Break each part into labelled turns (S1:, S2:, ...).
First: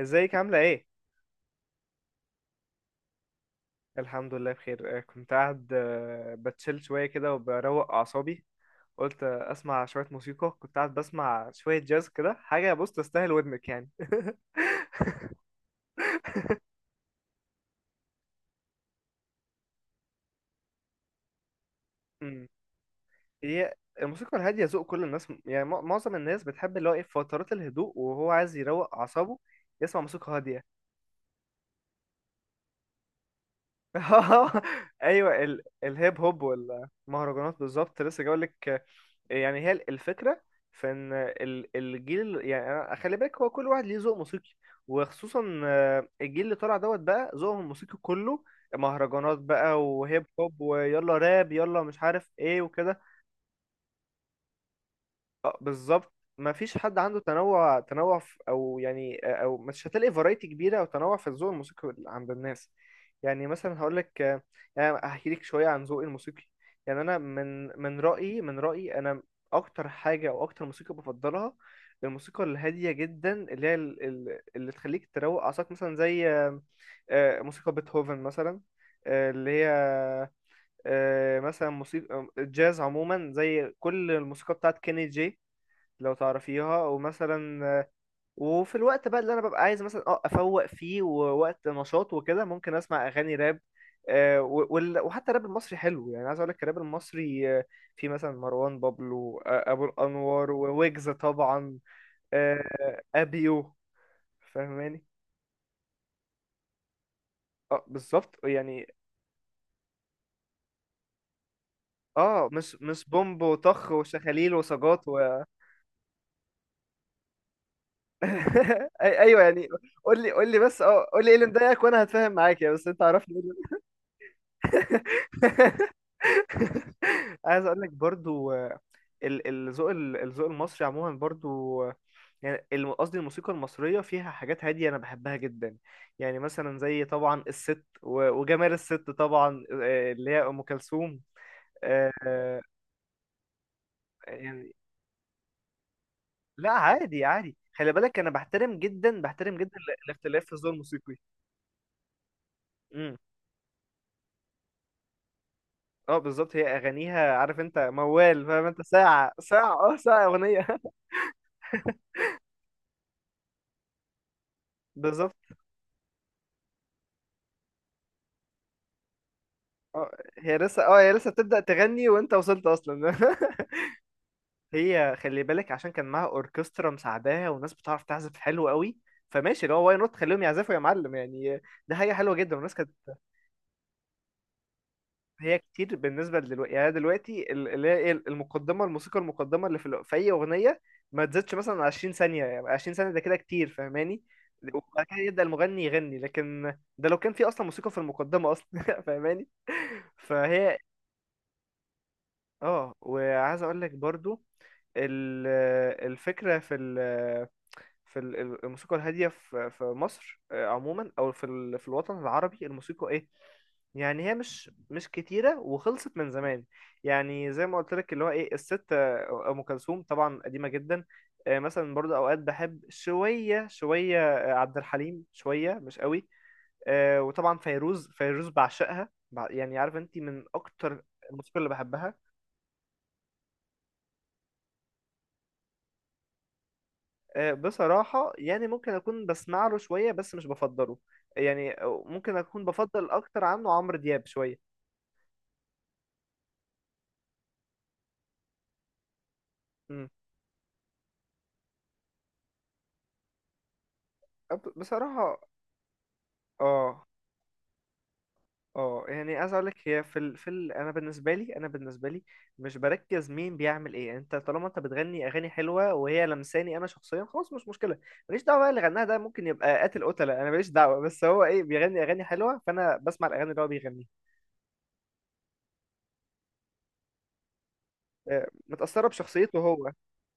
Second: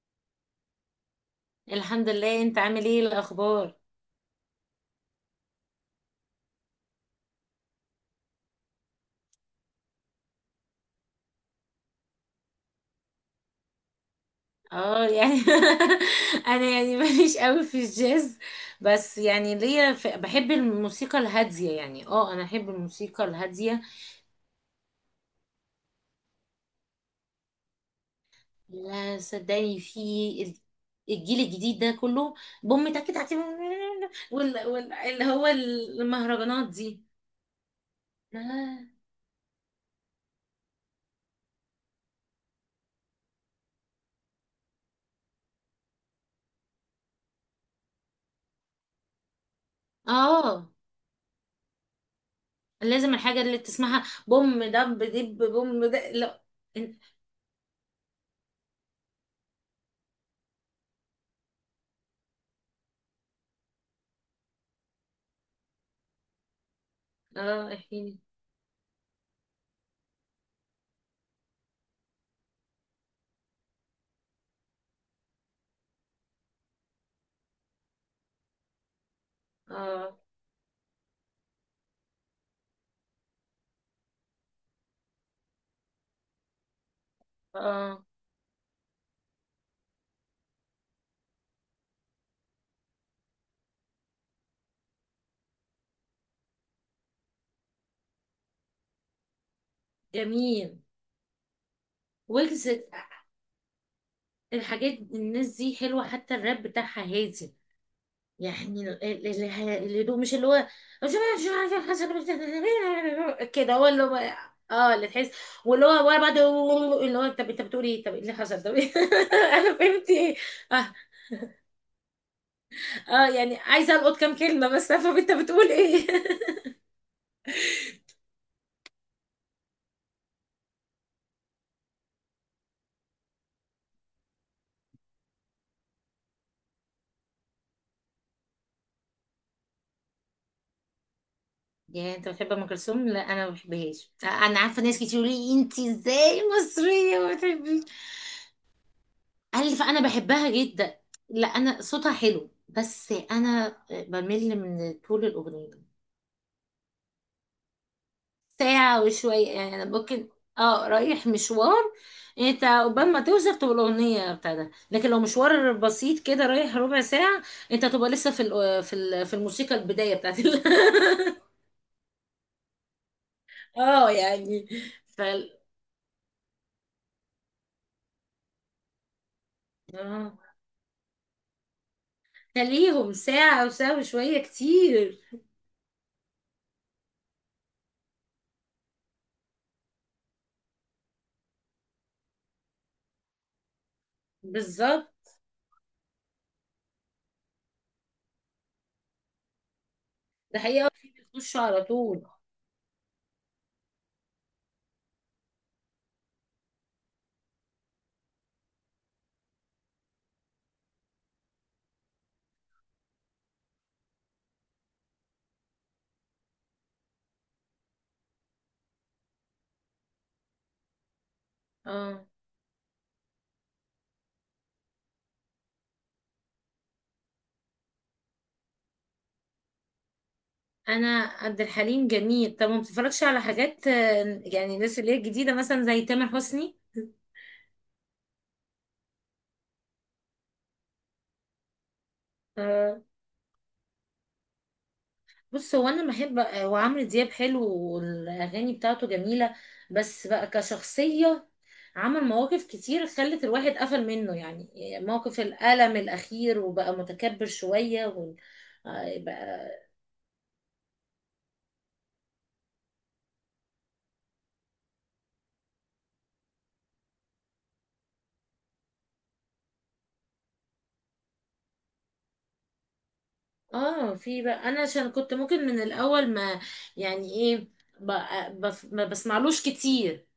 S1: ازيك عاملة ايه؟
S2: الحمد لله، انت عامل ايه الاخبار؟
S1: الحمد لله بخير كنت قاعد بتشيل شوية كده وبروق أعصابي. قلت أسمع شوية موسيقى، كنت قاعد بسمع شوية جاز كده، حاجة بص تستاهل ودنك يعني.
S2: اه يعني. انا يعني ماليش قوي في الجاز. بس يعني بحب الموسيقى الهاديه يعني اه انا
S1: مم.
S2: احب الموسيقى
S1: هي
S2: الهاديه.
S1: الموسيقى الهادية ذوق كل الناس، يعني معظم الناس بتحب اللي هو ايه في فترات الهدوء وهو عايز يروق
S2: لا
S1: أعصابه،
S2: صدقني
S1: يسمع موسيقى
S2: في
S1: هادية.
S2: الجيل الجديد ده كله بوم تك تك اللي
S1: ايوه
S2: هو
S1: الهيب هوب
S2: المهرجانات دي.
S1: والمهرجانات، بالظبط لسه جاي
S2: اه
S1: لك. يعني هي الفكره في ان الجيل، يعني خلي بالك، هو كل واحد ليه ذوق موسيقي. وخصوصا الجيل اللي طالع دوت بقى، ذوقهم الموسيقي كله مهرجانات بقى وهيب هوب
S2: اه
S1: ويلا راب يلا مش عارف ايه وكده.
S2: لازم الحاجه اللي تسمعها بوم دب دب
S1: اه
S2: بوم ده،
S1: بالظبط،
S2: لا.
S1: ما فيش حد عنده تنوع في او يعني، او مش هتلاقي فرايتي كبيره او تنوع في الذوق الموسيقي عند الناس. يعني مثلا هقول لك، يعني هحكي لك شويه عن ذوقي الموسيقي. يعني انا من
S2: اه
S1: من
S2: احكيلي.
S1: رايي انا، اكتر حاجه او اكتر موسيقى بفضلها الموسيقى الهاديه جدا، اللي هي اللي تخليك تروق اعصابك، مثلا زي موسيقى بيتهوفن مثلا، آه، اللي هي
S2: اه
S1: آه، مثلا موسيقى الجاز عموما زي كل الموسيقى بتاعت كيني جي لو تعرفيها. ومثلا
S2: اه
S1: وفي الوقت بقى اللي انا ببقى عايز مثلا اه افوق فيه ووقت نشاط وكده، ممكن اسمع اغاني راب. وحتى الراب المصري حلو يعني، عايز اقول لك الراب المصري في مثلا مروان بابلو، ابو الانوار،
S2: جميل،
S1: وويجز طبعا،
S2: ويجز.
S1: ابيو.
S2: الحاجات
S1: فاهماني؟
S2: الناس دي حلوة، حتى الراب بتاعها هادي
S1: اه بالظبط يعني.
S2: يعني الهدوء، مش اللي هو
S1: اه مش بومب
S2: كده هو
S1: وطخ
S2: اللي هو.
S1: وشخاليل
S2: اه
S1: وسجات
S2: اللي
S1: و
S2: تحس، واللي هو ورا بعض، اللي هو طب انت بتقول ايه؟ طب إيه اللي حصل؟ طب إيه؟
S1: ايوه يعني.
S2: انا فهمت
S1: قول لي
S2: ايه؟
S1: قول لي بس
S2: اه
S1: اه قول لي ايه اللي مضايقك وانا هتفاهم معاك، يا بس انت
S2: اه
S1: عرفني إيه
S2: يعني عايزه القط كام كلمه بس افهم انت
S1: اللي.
S2: بتقول ايه.
S1: عايز اقول لك برضو الذوق المصري عموما برضو، يعني قصدي الموسيقى المصرية فيها حاجات هادية أنا بحبها جدا. يعني مثلا زي طبعا الست، وجمال الست طبعا، اللي هي أم كلثوم. آه،
S2: يعني انت بتحب
S1: آه،
S2: ام كلثوم؟ لا انا ما بحبهاش، انا
S1: يعني
S2: عارفه ناس كتير يقولوا لي انت ازاي
S1: لا
S2: مصريه
S1: عادي
S2: ما
S1: عادي،
S2: بتحبيش.
S1: خلي بالك، أنا بحترم جدا بحترم
S2: قال
S1: جدا
S2: لي فانا
S1: الاختلاف
S2: بحبها
S1: في الذوق
S2: جدا!
S1: الموسيقي.
S2: لا انا صوتها حلو بس
S1: امم.
S2: انا بمل من طول الاغنيه.
S1: اه بالظبط، هي أغانيها عارف أنت، موال فاهم أنت،
S2: ساعه
S1: ساعة
S2: وشويه
S1: ساعة
S2: يعني، انا
S1: اه ساعة
S2: ممكن
S1: أغنية.
S2: اه رايح مشوار، انت قبل ما توصل تبقى الاغنيه بتاعتها، لكن لو
S1: بالظبط.
S2: مشوار بسيط كده رايح ربع ساعه انت تبقى لسه في في الموسيقى
S1: اه
S2: البدايه
S1: هي لسه، اه هي لسه بتبدأ تغني وانت وصلت اصلا.
S2: اه يعني.
S1: هي
S2: ف
S1: خلي بالك عشان كان معاها اوركسترا مساعداها وناس بتعرف تعزف حلو قوي، فماشي اللي هو واي نوت
S2: اه،
S1: خليهم يعزفوا يا معلم يعني. ده حاجه حلوه جدا والناس كانت.
S2: خليهم ساعه او ساعه وشويه كتير.
S1: هي كتير بالنسبه لدلوقتي، يعني دلوقتي اللي هي ايه، المقدمه الموسيقى المقدمه اللي في, في اي اغنيه ما تزيدش مثلا 20 ثانيه، يعني 20 ثانيه ده كده كتير، فاهماني؟ وبعد كده
S2: بالظبط،
S1: يبدأ المغني يغني، لكن ده لو كان في اصلا موسيقى في المقدمه اصلا. فاهماني؟
S2: ده
S1: فهي.
S2: حقيقه في بيخشوا على طول.
S1: اه وعايز اقول لك برضو ال- الفكرة في الموسيقى الهادية في مصر عموما، او في في الوطن العربي الموسيقى ايه. يعني هي مش كتيرة وخلصت من زمان. يعني زي ما قلت لك اللي هو ايه الست، ام كلثوم طبعا قديمة جدا. مثلا برضو
S2: اه،
S1: اوقات بحب شوية عبد الحليم، شوية مش قوي. وطبعا فيروز، بعشقها. يعني عارف انت، من اكتر
S2: انا
S1: الموسيقى
S2: عبد
S1: اللي
S2: الحليم
S1: بحبها
S2: جميل. طب ما بتتفرجش على حاجات، يعني الناس اللي هي الجديده مثلا زي تامر حسني؟
S1: بصراحة، يعني ممكن أكون بسمع له شوية بس مش بفضله. يعني ممكن أكون
S2: آه،
S1: بفضل أكتر عنه عمرو دياب شوية.
S2: بص، هو انا بحب، وعمرو دياب حلو والاغاني بتاعته جميله،
S1: مم.
S2: بس بقى كشخصيه عمل مواقف كتير خلت الواحد قفل منه يعني. موقف
S1: بصراحة.
S2: الألم الأخير، وبقى
S1: اه
S2: متكبر شوية
S1: اه، يعني عايز أقول لك،
S2: بقى.
S1: هي في أنا بالنسبة لي مش بركز مين بيعمل إيه، يعني أنت طالما أنت بتغني أغاني حلوة وهي لمساني أنا شخصيا، خلاص مش مشكلة. ماليش دعوة بقى اللي غناها ده ممكن يبقى قاتل قتلة، أنا ماليش دعوة، بس هو إيه، بيغني أغاني حلوة فأنا بسمع الأغاني اللي هو بيغنيها.
S2: اه، في بقى انا عشان كنت ممكن من الأول ما يعني ايه، بقى ما
S1: متأثرة بشخصيته
S2: بسمعلوش
S1: هو.
S2: كتير.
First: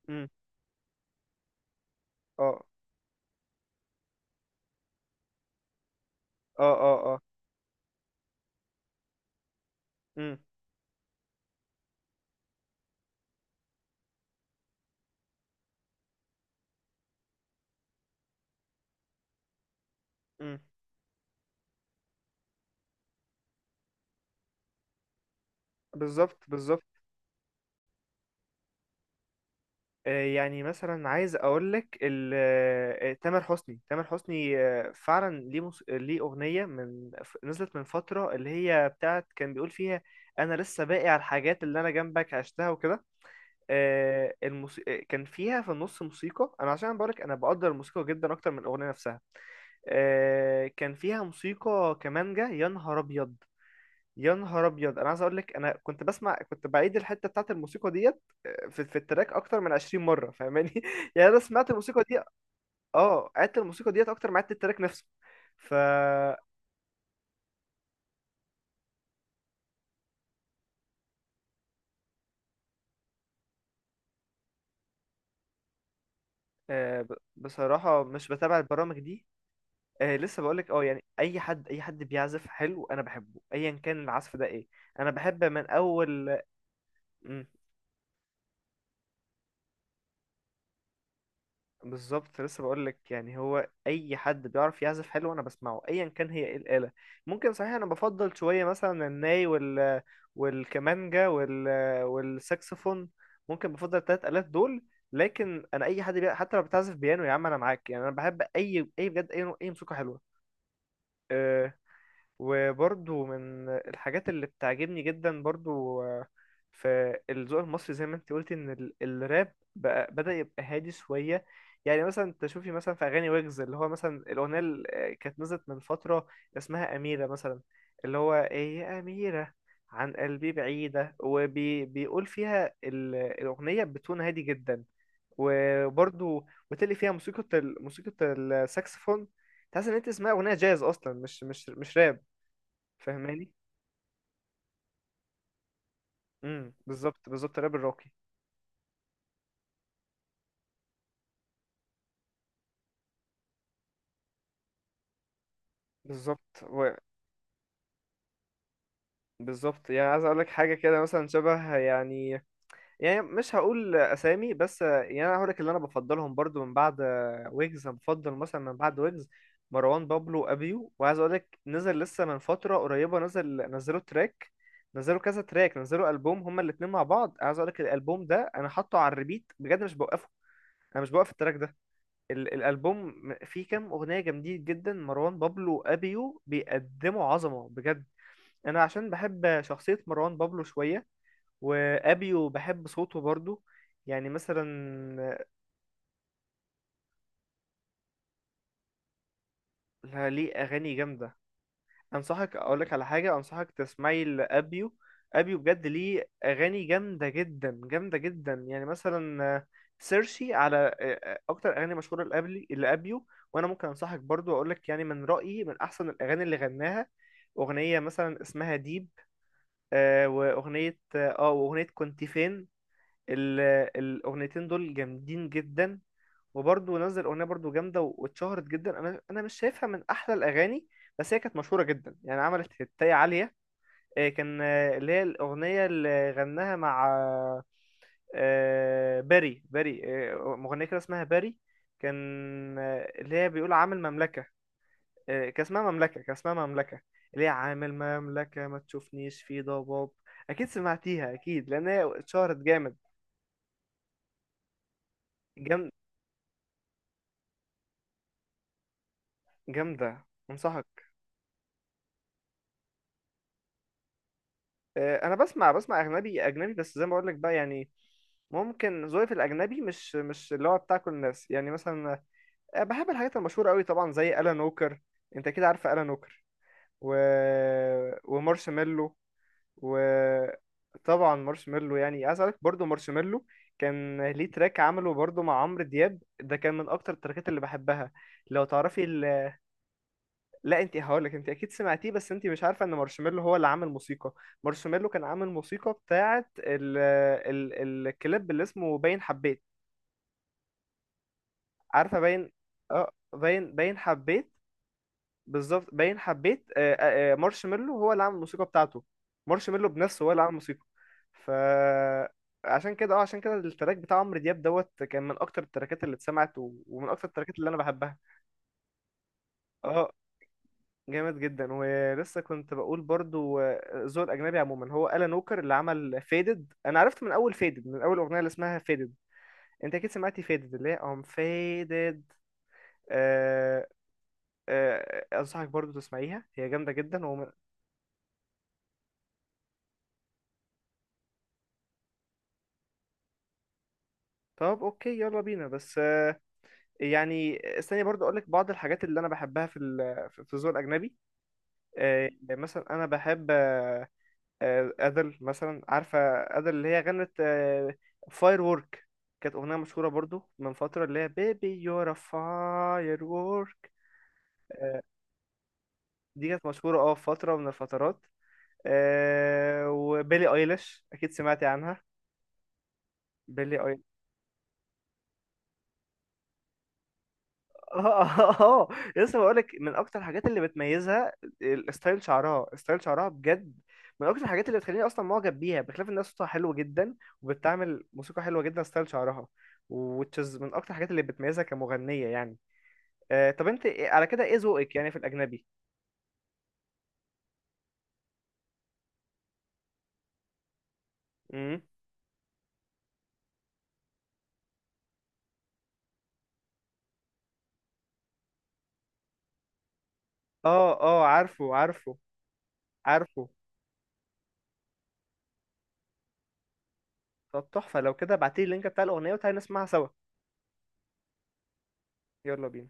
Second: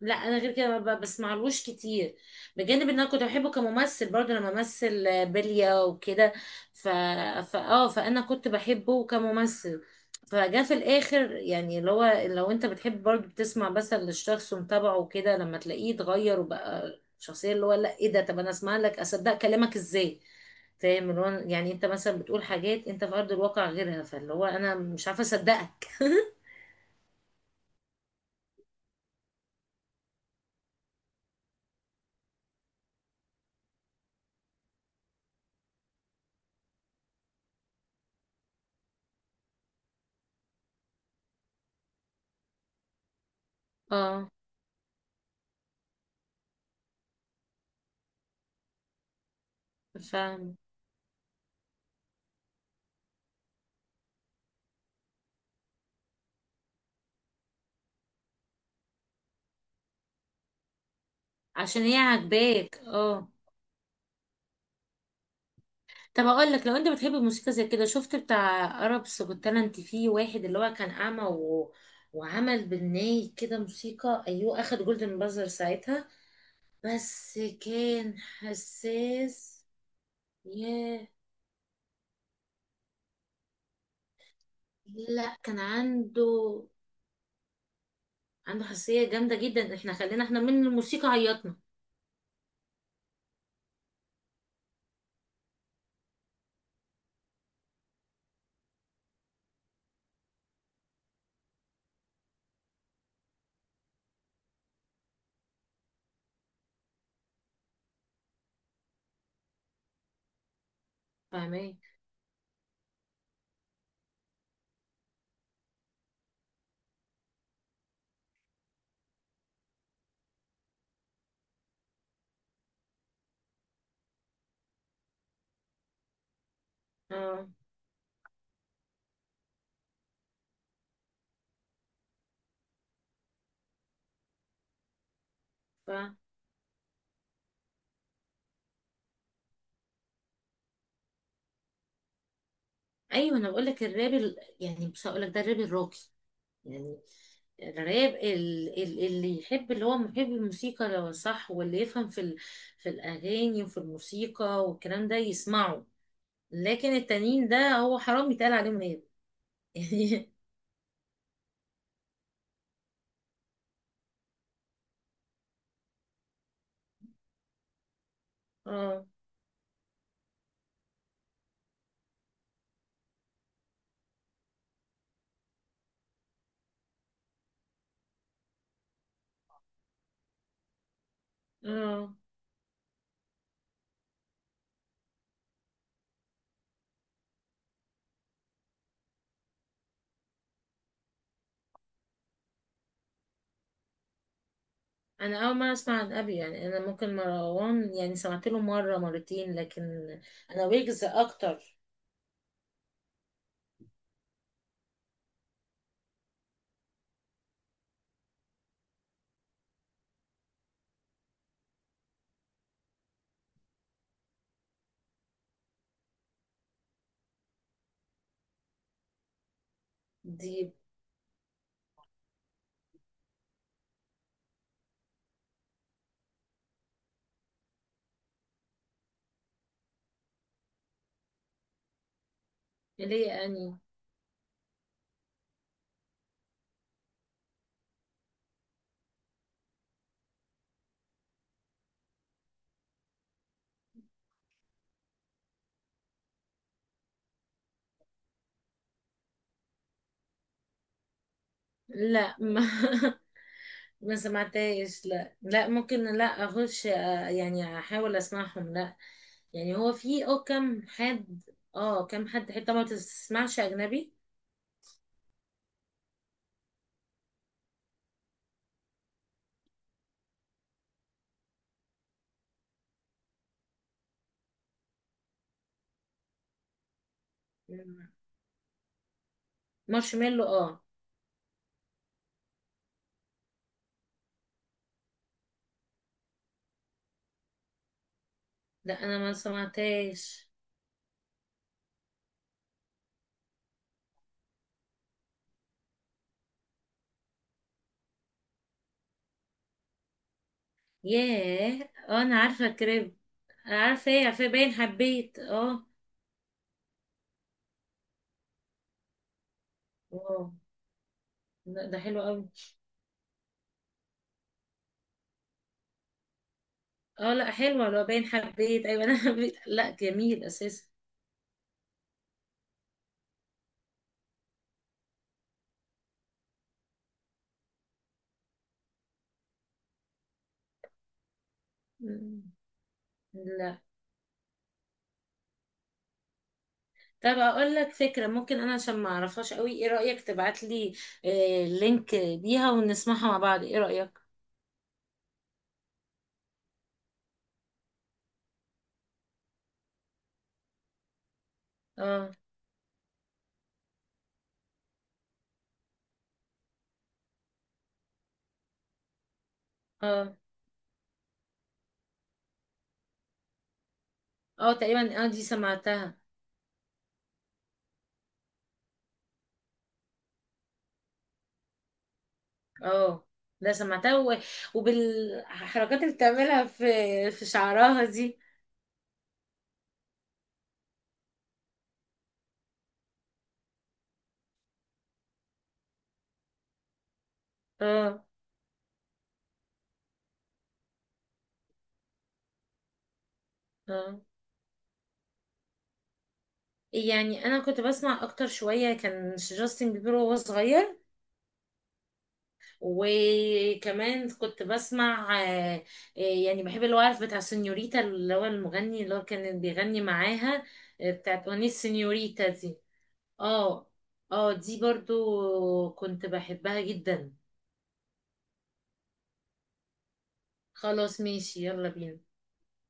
S2: لا
S1: مم.
S2: انا غير كده ما بسمعلوش كتير.
S1: اه
S2: بجانب ان انا كنت بحبه كممثل، برضه انا بمثل، بلية وكده.
S1: اه
S2: ف...
S1: اه. اه.
S2: فا اه فانا كنت بحبه كممثل،
S1: مم.
S2: فجاء في الاخر يعني اللي هو لو انت بتحب برضه، بتسمع بس للشخص ومتابعه وكده، لما تلاقيه اتغير وبقى شخصية اللي هو لا ايه ده، طب انا اسمع لك اصدق كلامك ازاي؟
S1: مم.
S2: فاهم اللي هو يعني انت مثلا بتقول حاجات انت في ارض الواقع غيرها، فاللي هو انا مش عارفه اصدقك.
S1: بالظبط بالظبط. يعني مثلا عايز اقول لك تامر حسني فعلا ليه ليه اغنيه نزلت من فتره اللي هي بتاعت كان بيقول فيها: انا لسه باقي على الحاجات اللي انا جنبك عشتها وكده.
S2: اه
S1: آه، الموس... آه، كان فيها في النص موسيقى، انا عشان بقول لك انا بقدر الموسيقى جدا اكتر من الاغنيه نفسها.
S2: فاهم،
S1: كان فيها موسيقى كمانجا يا نهار ابيض، يا نهار ابيض انا عايز اقول لك، انا كنت بسمع، كنت بعيد الحته بتاعت الموسيقى ديت في التراك اكتر من 20 مره، فاهماني؟ يعني انا سمعت
S2: عشان هي
S1: الموسيقى دي،
S2: عاجباك
S1: اه
S2: اه.
S1: قعدت الموسيقى ديت اكتر ما قعدت التراك نفسه. ف.
S2: طب اقول لك، لو انت بتحب الموسيقى زي كده، شفت بتاع عرب كنت انت فيه واحد اللي هو كان اعمى وعمل بالناي كده موسيقى، ايوه اخد جولدن بازر ساعتها. بس
S1: بصراحه
S2: كان
S1: مش بتابع البرامج دي.
S2: حساس.
S1: لسه بقول لك، اه يعني
S2: ياه،
S1: اي حد بيعزف حلو انا بحبه ايا كان العزف ده ايه. انا
S2: لا
S1: بحب
S2: كان
S1: من اول.
S2: عنده، عنده حساسية جامدة جدا، احنا خلينا احنا من الموسيقى عيطنا.
S1: بالظبط، لسه بقول لك يعني هو اي حد بيعرف يعزف حلو انا بسمعه ايا كان هي ايه الاله. ممكن صحيح انا بفضل شويه مثلا الناي، وال، والكمانجا، وال، والساكسفون. ممكن بفضل التلات الات دول. لكن انا اي حد حتى لو بتعزف بيانو يا عم انا معاك يعني. انا بحب اي بجد اي اي موسيقى حلوه. آه،
S2: فاهمين.
S1: وبرضو من الحاجات اللي بتعجبني جدا برضو في الذوق المصري، زي ما انت قلت ان الراب بقى بدأ يبقى هادي شوية. يعني مثلا تشوفي مثلا في اغاني ويجز، اللي هو مثلا الاغنية اللي كانت نزلت من فترة اسمها أميرة
S2: اه.
S1: مثلا. اللي هو ايه، يا أميرة عن قلبي بعيدة، وبيقول فيها الأغنية بتون هادي جدا.
S2: ف...
S1: وبرضو وتلي فيها موسيقى موسيقى الساكسفون، تحس ان انت تسمعي أغنية جاز اصلا، مش راب.
S2: ايوه انا
S1: فاهماني؟
S2: بقول لك، الراب يعني مش هقول لك ده الراب الراقي، يعني
S1: بالظبط بالظبط، راب الراقي.
S2: الراب اللي يحب، اللي هو محب الموسيقى لو صح، واللي يفهم في في الأغاني وفي الموسيقى والكلام ده يسمعه،
S1: بالظبط
S2: لكن
S1: و-
S2: التانيين ده هو حرام يتقال عليهم راب.
S1: بالظبط يعني عايز
S2: يعني
S1: اقول لك حاجه كده مثلا شبه يعني. يعني مش هقول اسامي، بس يعني انا هقول لك اللي انا بفضلهم برضو من بعد ويجز. أنا بفضل مثلا من بعد
S2: اه.
S1: ويجز مروان بابلو ابيو. وعايز اقول لك نزل لسه من فتره قريبه، نزل نزلوا تراك، نزلوا كذا تراك، نزلوا البوم هما الاتنين مع بعض. عايز اقول لك الالبوم ده انا حاطه على الريبيت بجد مش بوقفه، انا مش بوقف التراك ده.
S2: اه
S1: الالبوم فيه كام اغنيه جامدين جدا، مروان بابلو وابيو بيقدموا عظمه بجد. انا عشان بحب شخصيه مروان بابلو شويه، وابيو بحب صوته برضو. يعني مثلا
S2: انا اول مره اسمع عن ابي يعني، انا ممكن مروان يعني سمعت له مره مرتين، لكن
S1: ليه
S2: انا
S1: اغاني
S2: ويجز
S1: جامده.
S2: اكتر.
S1: انصحك اقول لك على حاجه، انصحك تسمعي لابيو. ابيو بجد ليه اغاني جامده جدا، يعني مثلا سيرشي على اكتر اغاني مشهوره لابلي لابيو. وانا ممكن انصحك برضو اقول لك، يعني من رايي من احسن الاغاني اللي غناها اغنيه مثلا اسمها ديب،
S2: دي
S1: واغنيه اه واغنيه كنت فين. ال- الاغنيتين دول جامدين جدا. وبرضه نزل اغنيه برضه جامده واتشهرت جدا. انا مش شايفها من احلى الاغاني، بس هي كانت مشهوره جدا يعني عملت هتايه
S2: ليه
S1: عاليه.
S2: اني
S1: آه، كان آه، اللي هي الاغنيه اللي غناها مع باري. باري مغنيه كده اسمها باري، كان اللي هي بيقول عامل مملكه. كان اسمها مملكه، كان اسمها مملكه، اللي هي عامل مملكه ما تشوفنيش في ضباب. اكيد سمعتيها اكيد، لان هي
S2: لا
S1: اتشهرت
S2: ما
S1: جامد.
S2: ما سمعتهاش، لا لا ممكن، لا اخش يعني احاول اسمعهم. لا يعني هو
S1: جامدة
S2: في او كم
S1: انصحك.
S2: حد؟ اه كم حد حتى ما تسمعش اجنبي؟
S1: انا بسمع اجنبي. اجنبي بس زي ما بقول لك بقى يعني، ممكن ذوقي في الاجنبي مش اللي هو بتاع كل الناس. يعني مثلا بحب الحاجات المشهورة قوي طبعا زي الان ووكر، انت كده عارف الان ووكر و
S2: مم.
S1: ومارشميلو.
S2: مارشميلو، اه.
S1: وطبعا مارشميلو، يعني عايز اقولك برضه مارشميلو كان ليه تراك عمله برضه مع عمرو دياب، ده كان من اكتر التراكات اللي بحبها لو تعرفي.
S2: لا انا ما سمعتهاش.
S1: لا انت هقولك انت اكيد سمعتيه بس انت مش عارفه ان مارشميلو هو اللي عامل موسيقى. مارشميلو كان عامل موسيقى بتاعه ال ال الكليب اللي اسمه باين حبيت.
S2: ياه
S1: عارفه
S2: اه، انا
S1: باين؟
S2: عارفه
S1: اه
S2: كريب.
S1: باين،
S2: انا
S1: باين
S2: عارفه، ايه، عارفه
S1: حبيت.
S2: باين حبيت
S1: بالظبط
S2: اه.
S1: باين حبيت مارشميلو هو اللي عامل الموسيقى بتاعته، مارشميلو بنفسه هو اللي
S2: واو!
S1: عامل موسيقى. ف.
S2: لا ده حلو قوي.
S1: عشان كده اه عشان كده التراك بتاع عمرو دياب دوت كان من اكتر التراكات اللي اتسمعت ومن اكتر
S2: اه لا
S1: التراكات اللي انا
S2: حلوه، لو
S1: بحبها.
S2: باين حبيت ايوه انا حبيت، لا
S1: اه
S2: جميل اساسا.
S1: جامد جدا. ولسه كنت بقول برضو الذوق الاجنبي عموما، هو ألان ووكر اللي عمل فيدد، انا عرفت من اول فيدد من اول اغنيه اللي اسمها فيدد. انت اكيد سمعتي فيدد اللي هي ام فيدد.
S2: مم. لا.
S1: أه. أه انصحك برضو تسمعيها، هي جامده جدا
S2: طب
S1: ومن...
S2: اقول لك فكرة، ممكن انا عشان ما اعرفهاش قوي، ايه رأيك تبعت لي لينك ليها ونسمعها مع بعض، ايه رأيك؟
S1: طب اوكي، يلا بينا. بس يعني استني برضو اقول لك بعض الحاجات اللي انا بحبها في في الذوق الاجنبي.
S2: اه
S1: مثلا انا بحب أدل مثلا عارفة؟ أدل اللي هي غنت فاير وورك، كانت أغنية مشهورة
S2: اه
S1: برضو من فترة، اللي هي بيبي يور فاير وورك.
S2: اه تقريبا، اه دي سمعتها.
S1: دي كانت مشهورة اه في فترة من الفترات. وبيلي ايليش أكيد سمعتي عنها.
S2: اه ده
S1: بيلي.
S2: سمعتها وبالحركات اللي بتعملها في شعرها
S1: اه
S2: دي.
S1: اه اه. لسه بقولك، من اكتر الحاجات اللي بتميزها ستايل شعرها بجد، من اكتر الحاجات اللي بتخليني اصلا معجب بيها، بخلاف انها صوتها حلو جدا وبتعمل
S2: اه
S1: موسيقى حلوه جدا. ستايل شعرها وتشز من اكتر الحاجات اللي بتميزها كمغنيه يعني. آه طب انت
S2: اه
S1: على كده ايه ذوقك يعني في الاجنبي؟
S2: يعني انا كنت بسمع اكتر شوية، كان جاستن بيبر وهو صغير،
S1: امم.
S2: وكمان كنت بسمع، يعني بحب الوقف بتاع سينيوريتا، اللي هو المغني اللي هو كان بيغني معاها،
S1: اه اه.
S2: بتاعت أغنية
S1: عارفه عارفه
S2: سينيوريتا دي.
S1: عارفه.
S2: اه اه دي برضو كنت بحبها جدا.
S1: طب تحفه، لو كده ابعتيلي اللينك بتاع الاغنيه وتعالي نسمعها سوا.
S2: خلاص ماشي، يلا بينا.
S1: يلا بينا.